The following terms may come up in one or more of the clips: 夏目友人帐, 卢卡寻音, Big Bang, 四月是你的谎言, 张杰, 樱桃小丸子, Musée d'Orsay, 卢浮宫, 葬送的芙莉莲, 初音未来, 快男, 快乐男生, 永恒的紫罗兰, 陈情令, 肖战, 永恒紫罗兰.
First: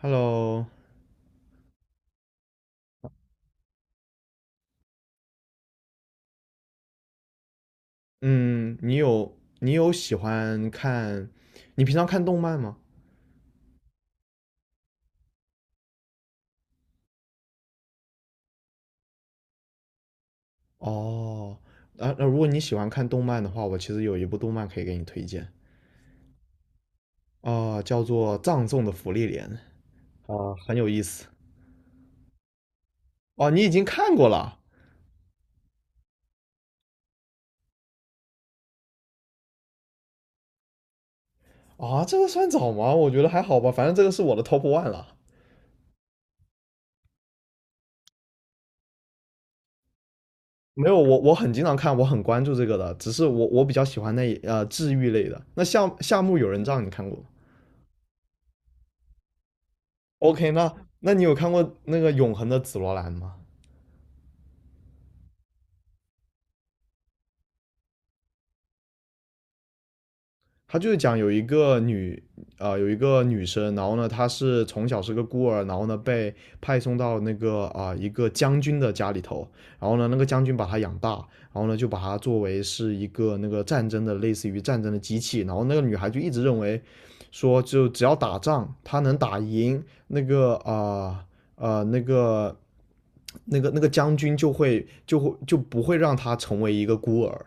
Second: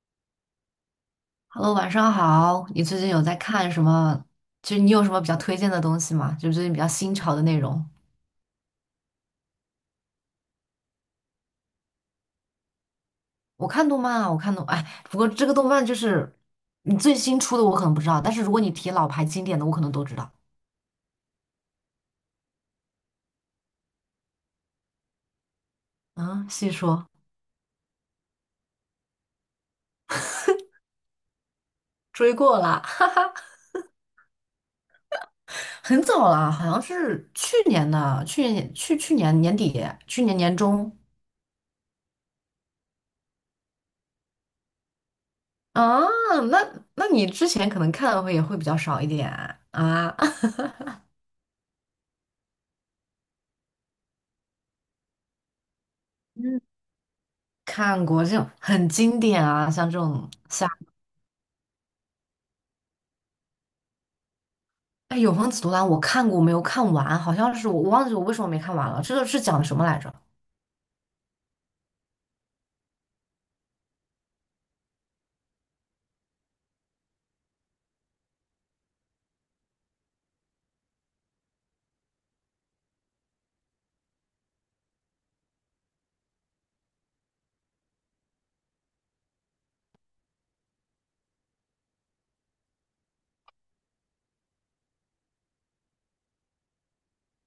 Hello，Hello，晚上好。你最近有在看什么？就是你有什么比较推荐的东西吗？就是最近比较新潮的内容。嗯，你有喜欢看，你平常看动漫吗？我看动漫啊，我看动，哎，不过这个动漫就是你最新出的，我可能不知道。但是如果你提老牌经典的，我可能都知道。哦，啊，那如果你喜欢看动漫的话，我其实有一部动漫可以给你推荐，嗯，细说。啊，叫做《葬送的芙莉莲》，啊，很有意思。追过啦，哦，你已经看过了很早啦，好像是去年的，去年年底，去年年中啊？这个算早吗？我觉得还好吧，反正这个是我的 top one 了。啊。那你之前可能看的会也会比较少一点啊。没有，我很经常看，我很关注这个的，只是我比较喜欢那一治愈类的。那夏目友嗯，人帐你看过？ 看过这种很经典啊，像这种。o k， 那你有看过那个《永恒的紫罗兰》吗？哎，《永恒紫罗兰》我看过，我没有看完，好像是我忘记我为什么没看完了。这个是讲的什么来着？他就是讲有一个女生。然后呢，她是从小是个孤儿，然后呢被派送到那个一个将军的家里头，然后呢那个将军把她养大，然后呢就把她作为是一个那个战争的类似于战争的机器。然后那个女孩就一直认为说就只要打仗，她能打赢那个呃呃那个那个将军就不会让她成为一个孤儿，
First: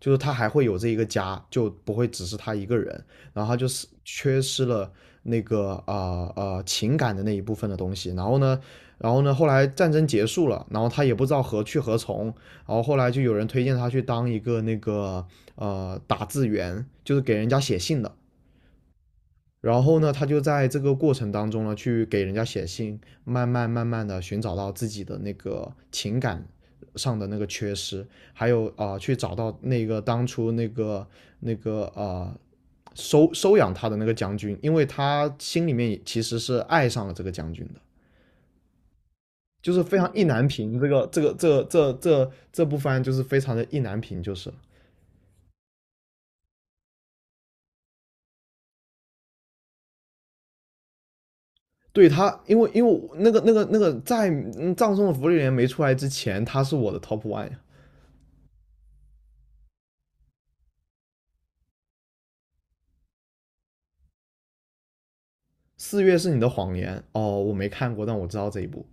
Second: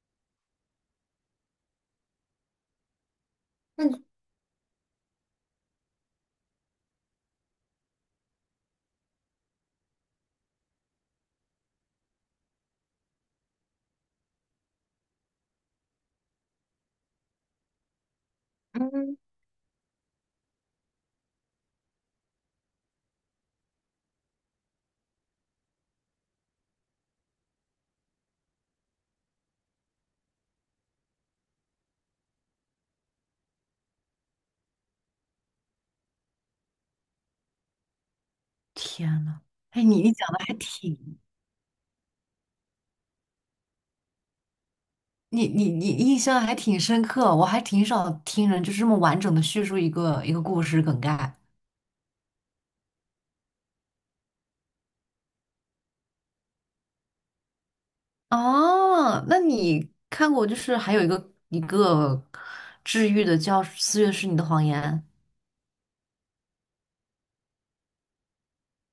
就是他还会有这一个家，就不会只是他一个人。然后他就是缺失了那个情感的那一部分的东西。然后呢，后来战争结束了，然后他也不知道何去何从，然后后来就有人推荐他去当一个那个打字员，就是给人家写信的。嗯，然后呢，他就在这个过程当中呢，去给人家写信，慢慢慢慢的寻找到自己的那个情感上的那个缺失，还有去找到那个当初那个收养他的那个将军，因为他心里面其实是爱上了这个将军的，天呐，就是哎，非常意难平。这部番就是非常的意难平，就是。你印象还挺深刻，我还挺少听人就是这么完整的叙述一个一个故事梗概。对。他，因为在葬送的福利莲》没出来之前，他是我的 top one，呀。哦，那你看过就是还有一个一个治愈的叫《四月是你的谎言》，四月是你的谎言哦，我没看过，但我知道这一部。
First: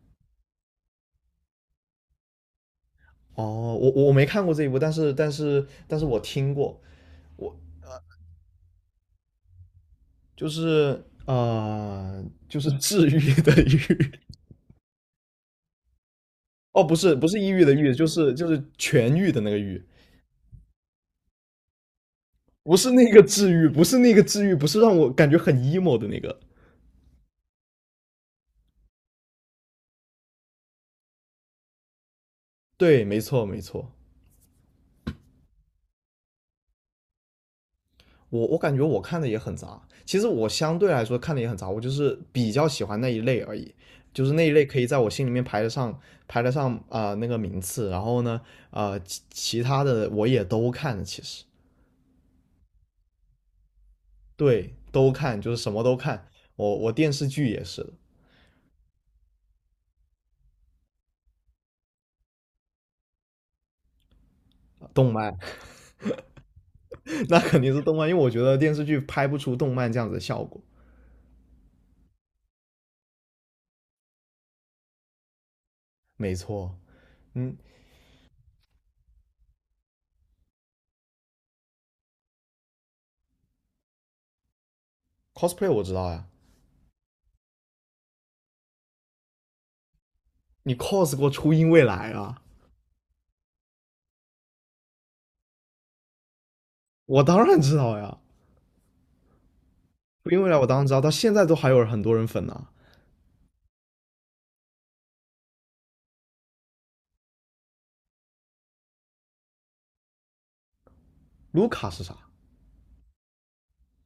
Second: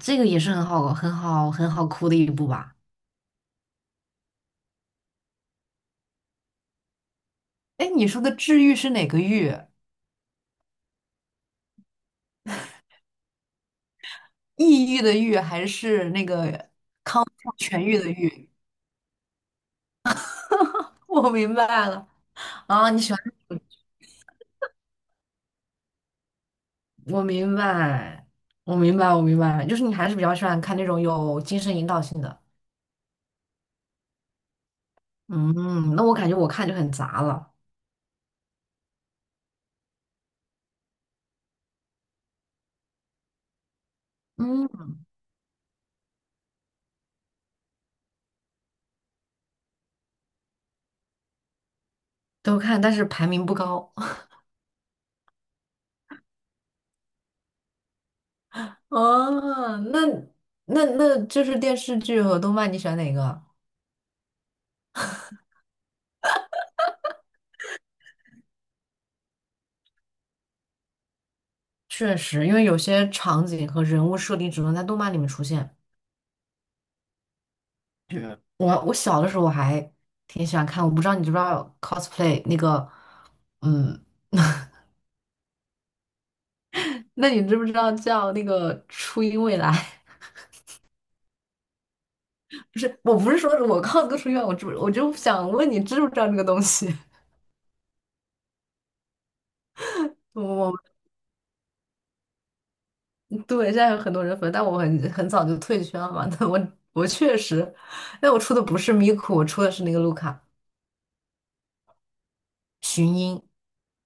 这个也是很好很好很好哭的一部吧？哦，我没看过这一部，但是我听过。我哎，你说的治愈是哪个愈？就是呃就是治愈的愈。 抑郁的郁还是那个？哦，不是抑郁的痊郁，愈就的是就愈。是痊愈的那个愈，我明白了。不是啊，你那喜欢 个治愈，不是那个治愈，不是让我感觉很 emo 的那个。我明白，我明白，我明白，就是你还是比较喜欢看那种有精神引导性的。对，没错没错，嗯，那我感觉我看就很杂了。我感觉我看的也很杂，其实我相对来说看的也很杂，我就是比较喜欢那一类而已，就是那一类可以嗯，在我心里面排得上那个名次。然后呢，其他的我也都看，其实都看，但是排名不高。对都看，就是什么都看，我电视剧也是的。啊，那就是电视剧和动漫，你喜欢哪个？动漫。 那肯定是动漫，因为我觉得电视剧拍不出动漫这样子的效果。确实，因为有些场景和人物设定只能在动漫里面出现，没错。嗯就挺喜欢看。我不知道你知不知道 cosplay 那个。嗯，，cosplay 我知道呀，那你知不知道叫那个初音未来？你 cos 过初音未来啊？不是，我不是说我靠哥出院，我知我就想问你知不知道这个东西？我当然知道呀。初音未来我我当然知道，到现在都还有很多人粉呢、啊。对，现在有很多人粉，但我很早就退圈了嘛。但我确实，但我出的不是咪咕，我出的是那个卢卡卢卡是啥？寻音。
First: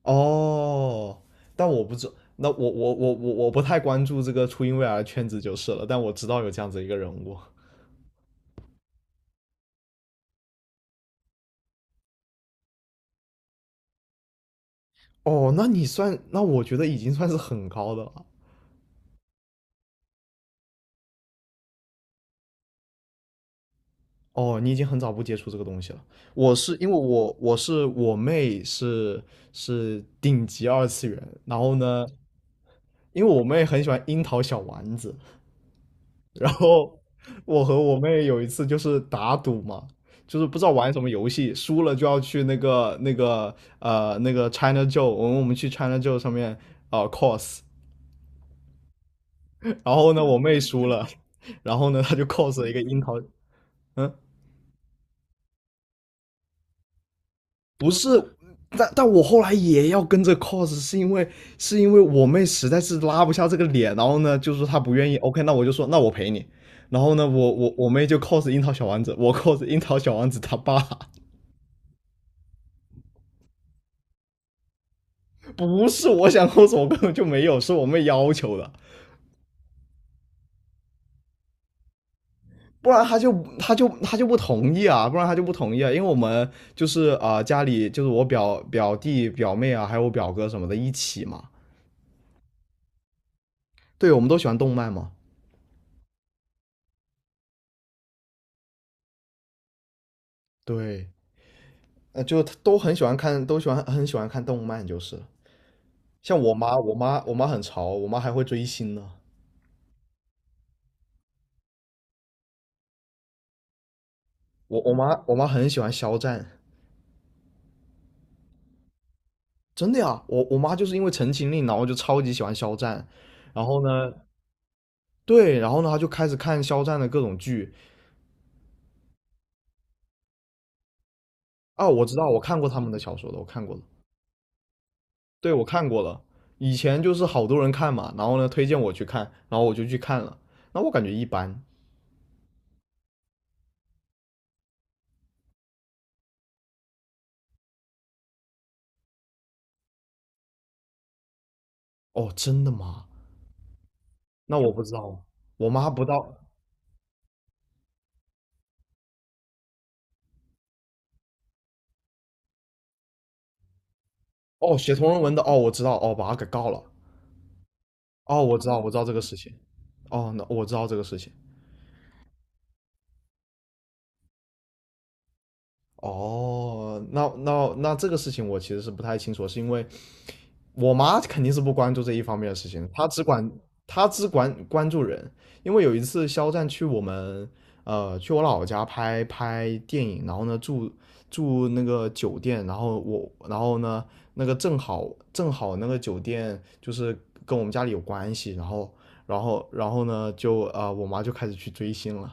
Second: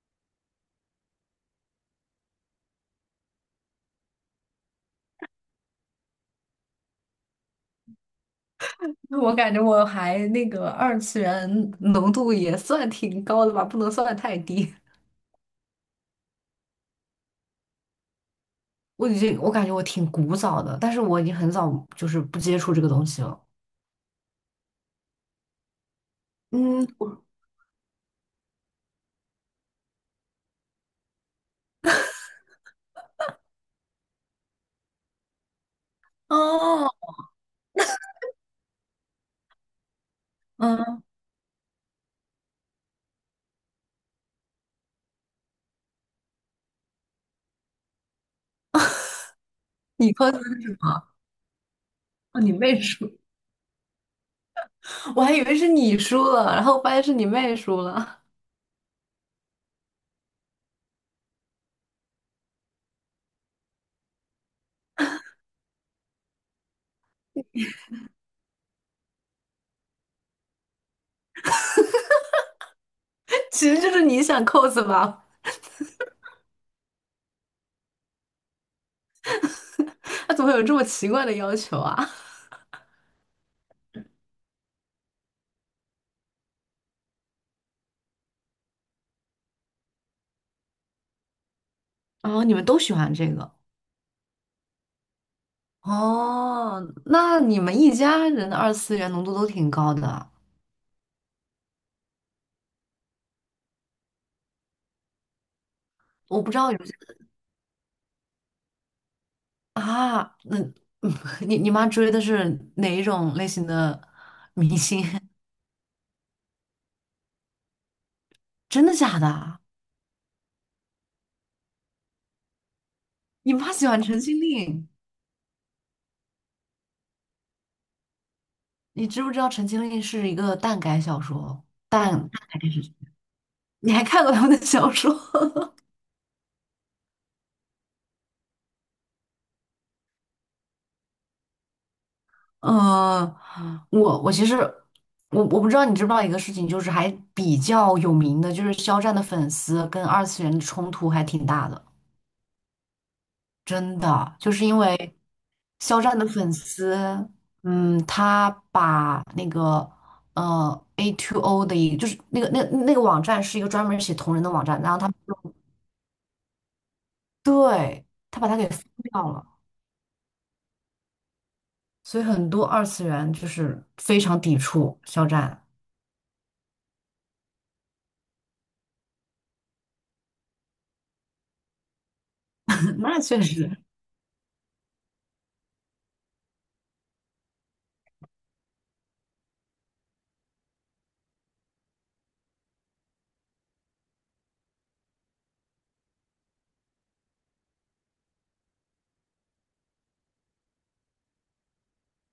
哦，但我不知。那我不太关注这个初音未来的圈子就是了，但我知道有这样子一个人物。我感觉我还那个二次元浓度也算挺高的吧，不能算太低。哦，那你算，那我觉得已经算是很高的了。我已经我感觉我挺古早的，但是我已经很早就是不接触这个东西了。哦，你已经很早不接触这个东西了。我是嗯，因为我妹是顶级二次元。然后呢，因为我妹很喜欢樱桃小丸子，然哦。后我和我妹有一次就是打赌嘛，就是不知道玩什嗯，么游戏，输了就要去那个 China Joe，我们去 China Joe 上面cos。然你 后呢 cos 我的妹是什输么？了，然后呢她就 哦，你 cos 了一妹个樱出。桃。嗯，我还以为是你输了，然后发现是你妹输不了。是，但我后来也要跟着 cos，是因为我妹实在是拉不下这个脸，然后呢就说她不愿意。OK，那我就说那我陪你，然后呢我妹就 cos 樱桃小丸子，我 cos 樱桃小丸子他爸。其实就是你想扣子吧？不是我想抠手，我根本就没有，是我妹要求的，他怎么会有这么奇怪的要求啊？不然她就不同意啊，不然她就不同意啊。因为我们就是家里就是我表弟表妹啊，还有我表哥什么的一起嘛。哦，你们都喜欢这个。对，我们都喜欢动漫嘛。哦，那你们一家人的二次元浓度都挺高的。对，就都很喜欢看，都喜欢很喜欢看动漫，就是像我不我知道妈。有我些妈我妈很潮，我妈还会追星呢。啊，你妈追的是哪一种类型的明我我星？妈 我妈很喜欢肖战。真的假的啊？真的呀，我妈就是因为《陈情令》，然后就超级喜欢肖战。你然妈后喜欢呢，陈情令？对，然后呢，他就开始看肖战的各种剧。你知不知道陈情令是一个耽改小说？啊，我耽知道，耽我看改过电他视们剧，的小说的，我看过了。你还看过他们的小说？对，我看过了。以前就是好多人看嘛，然后呢推荐我去看，然后我就去看了，那我感觉一般。呃，我其实我不知道你知不知道一个事情，就是还比较有名的，就是肖战的粉丝跟二次元的冲突还挺大的。哦，真的吗？真的，就那是我因不知为道，我妈肖不知战的道。粉丝。嗯，他把那个AO3 的就是那个那个网站是一个专门写同人的网哦，站，然写后同他人文的。哦，我知道。哦，把他给告了。对，他哦，把它我知给道，封我知道这个掉事了，情。哦，那我知道这个事情。所以很多二次元就是非常抵触肖战。哦，那这个事情我其实是不太清楚，是因为我妈肯定是不关注这一方面的事情，那确实。她只管关注人。因为有一次肖战去我老家拍拍电影，然后呢住那个酒店，然后我然后呢那个正好那个酒店就是跟我们家里有关系，然后呢就我妈就开始去追星了。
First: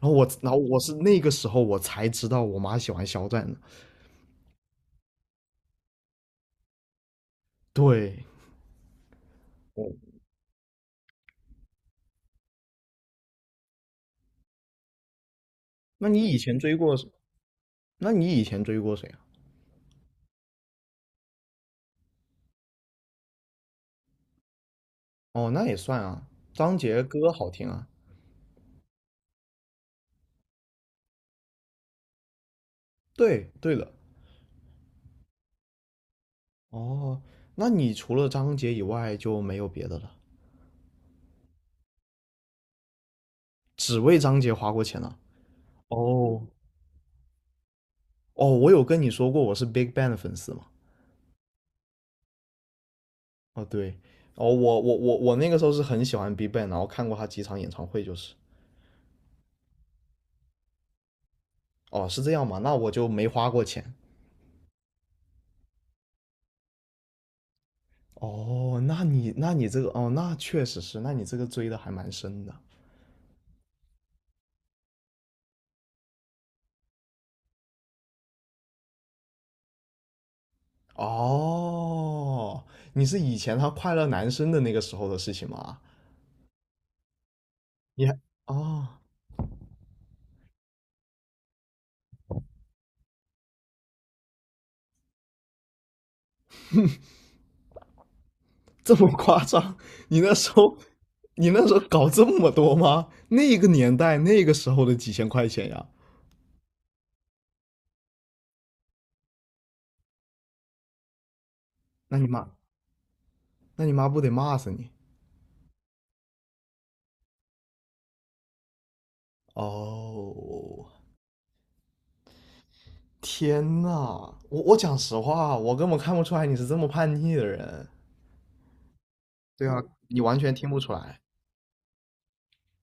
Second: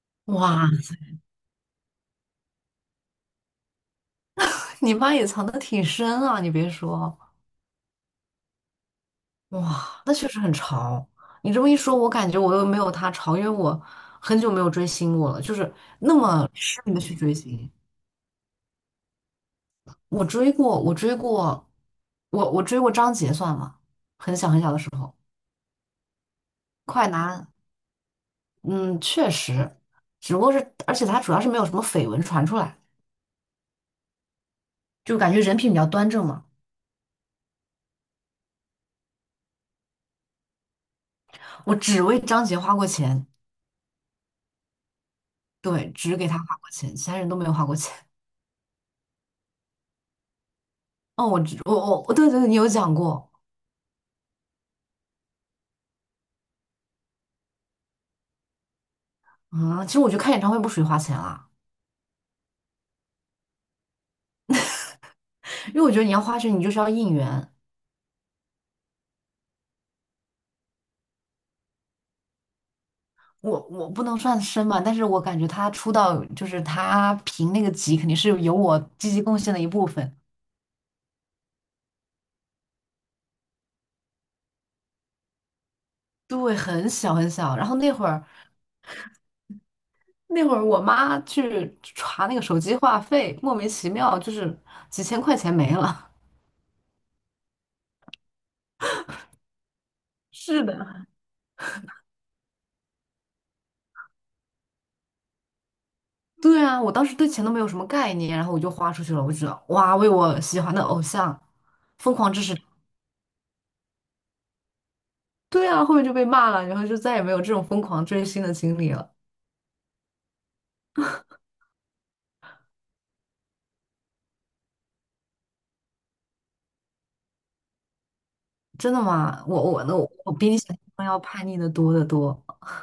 然后哇，我是那个时候我才知道我妈喜欢肖战的。你妈也藏得挺深啊，你别说。对，哦，哇，那确实很潮。你这么一说，我感觉我又没有她潮，因为我很久没有追星过了，就是那那你以么前追痴过迷的去追星。那你以前追过谁啊？我追过，我追过，我追过张杰算吗？很小很小的时候。哦，那也算啊，张杰快歌男。好听啊。嗯，确实。只不过是，而且他主要是没有什么绯闻传出来，对，对的。就感觉人品比较端正嘛。哦，那你除了张杰以外就没有别的了，我只为张杰花过钱。只为张杰花过钱了。对，只给他哦，花过钱，其他人都没有花过钱。哦，我有跟你说过我是 Big Bang 的粉丝吗？哦，我知我我对对对，你有讲过。哦，对，哦，我那个时候是很喜欢 Big Bang，然后看过他几场演唱会，就是。啊，其实我觉得看演唱会不属于花钱啦，哦，是这样吗？那我就没花过钱。因为我觉得你要花钱，你就是要应援。哦，那你这个哦，那确实是，那你这个追的还蛮深的。我不能算深吧，但是我感觉他出道就是他评那个级，肯定是有我积极贡献的一部分。哦，你是以前他快乐男生的那个时候的事情吗？对，很小很小。然后那你会还儿哦，那会儿我妈去查那个手机话费，莫名其妙就是几千块钱没了。这么夸张？你那时是候，的，你那时候搞这么多吗？那个年代，那个时候的几千块钱呀，对啊，我当时对钱都没有什么概念，然后我就花出去了。我就觉得哇，为我喜欢的偶像疯那你狂支妈，持。那你妈不得骂死你？对啊，后面就被骂了，然后就再也没有这种疯狂追星的经历了。哦，天呐，我讲实话，我根本看不出来你是这么叛逆的人。真的吗？对我啊，我那我你我完比全你听想不象出中要来，叛逆的多得多。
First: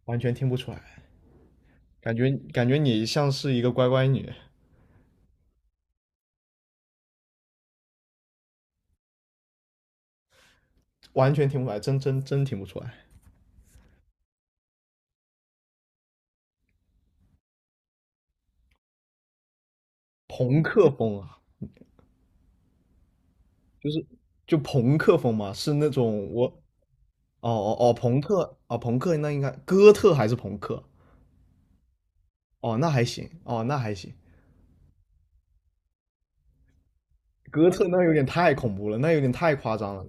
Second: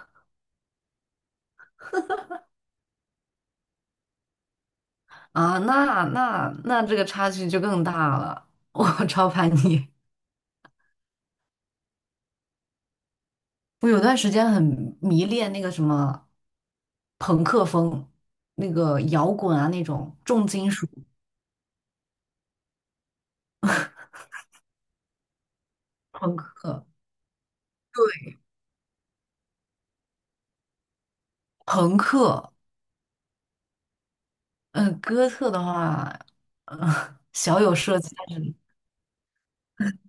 完全听不出来，感觉你像是一个乖乖女，啊！那这个差距就更大了，我 超叛逆。完全听不出来，真听不出来。我有段时间很迷恋那个什么朋克风，那个摇滚啊那种重朋金属克风啊，就是朋克风嘛，是那种朋我克，哦哦哦，朋克啊，朋克那应该哥特还是朋克？朋克。哦，那还行，哦，那还行。嗯、哥特的话，嗯、小哥有特涉那有及。点但是太恐怖了，那有点太夸张了。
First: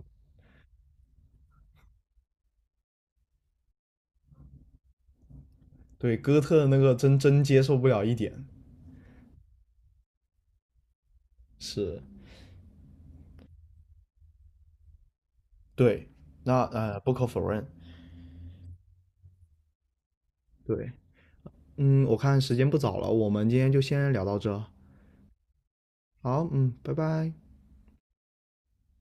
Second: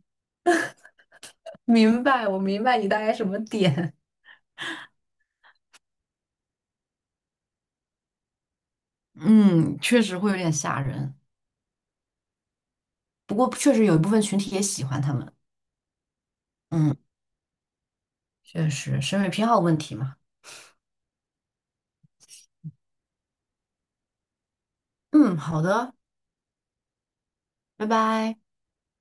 明白，我明白你大概什么点。对，哥特那个真真接受不了一点。嗯，确实会有点吓人，是，不过确实有一部分群体也喜欢他们。对，那嗯，不可否认。确实，审美偏好问题嘛。对，我看时间不早了，我们今天就先聊到这。嗯，好的，好，拜拜。拜拜。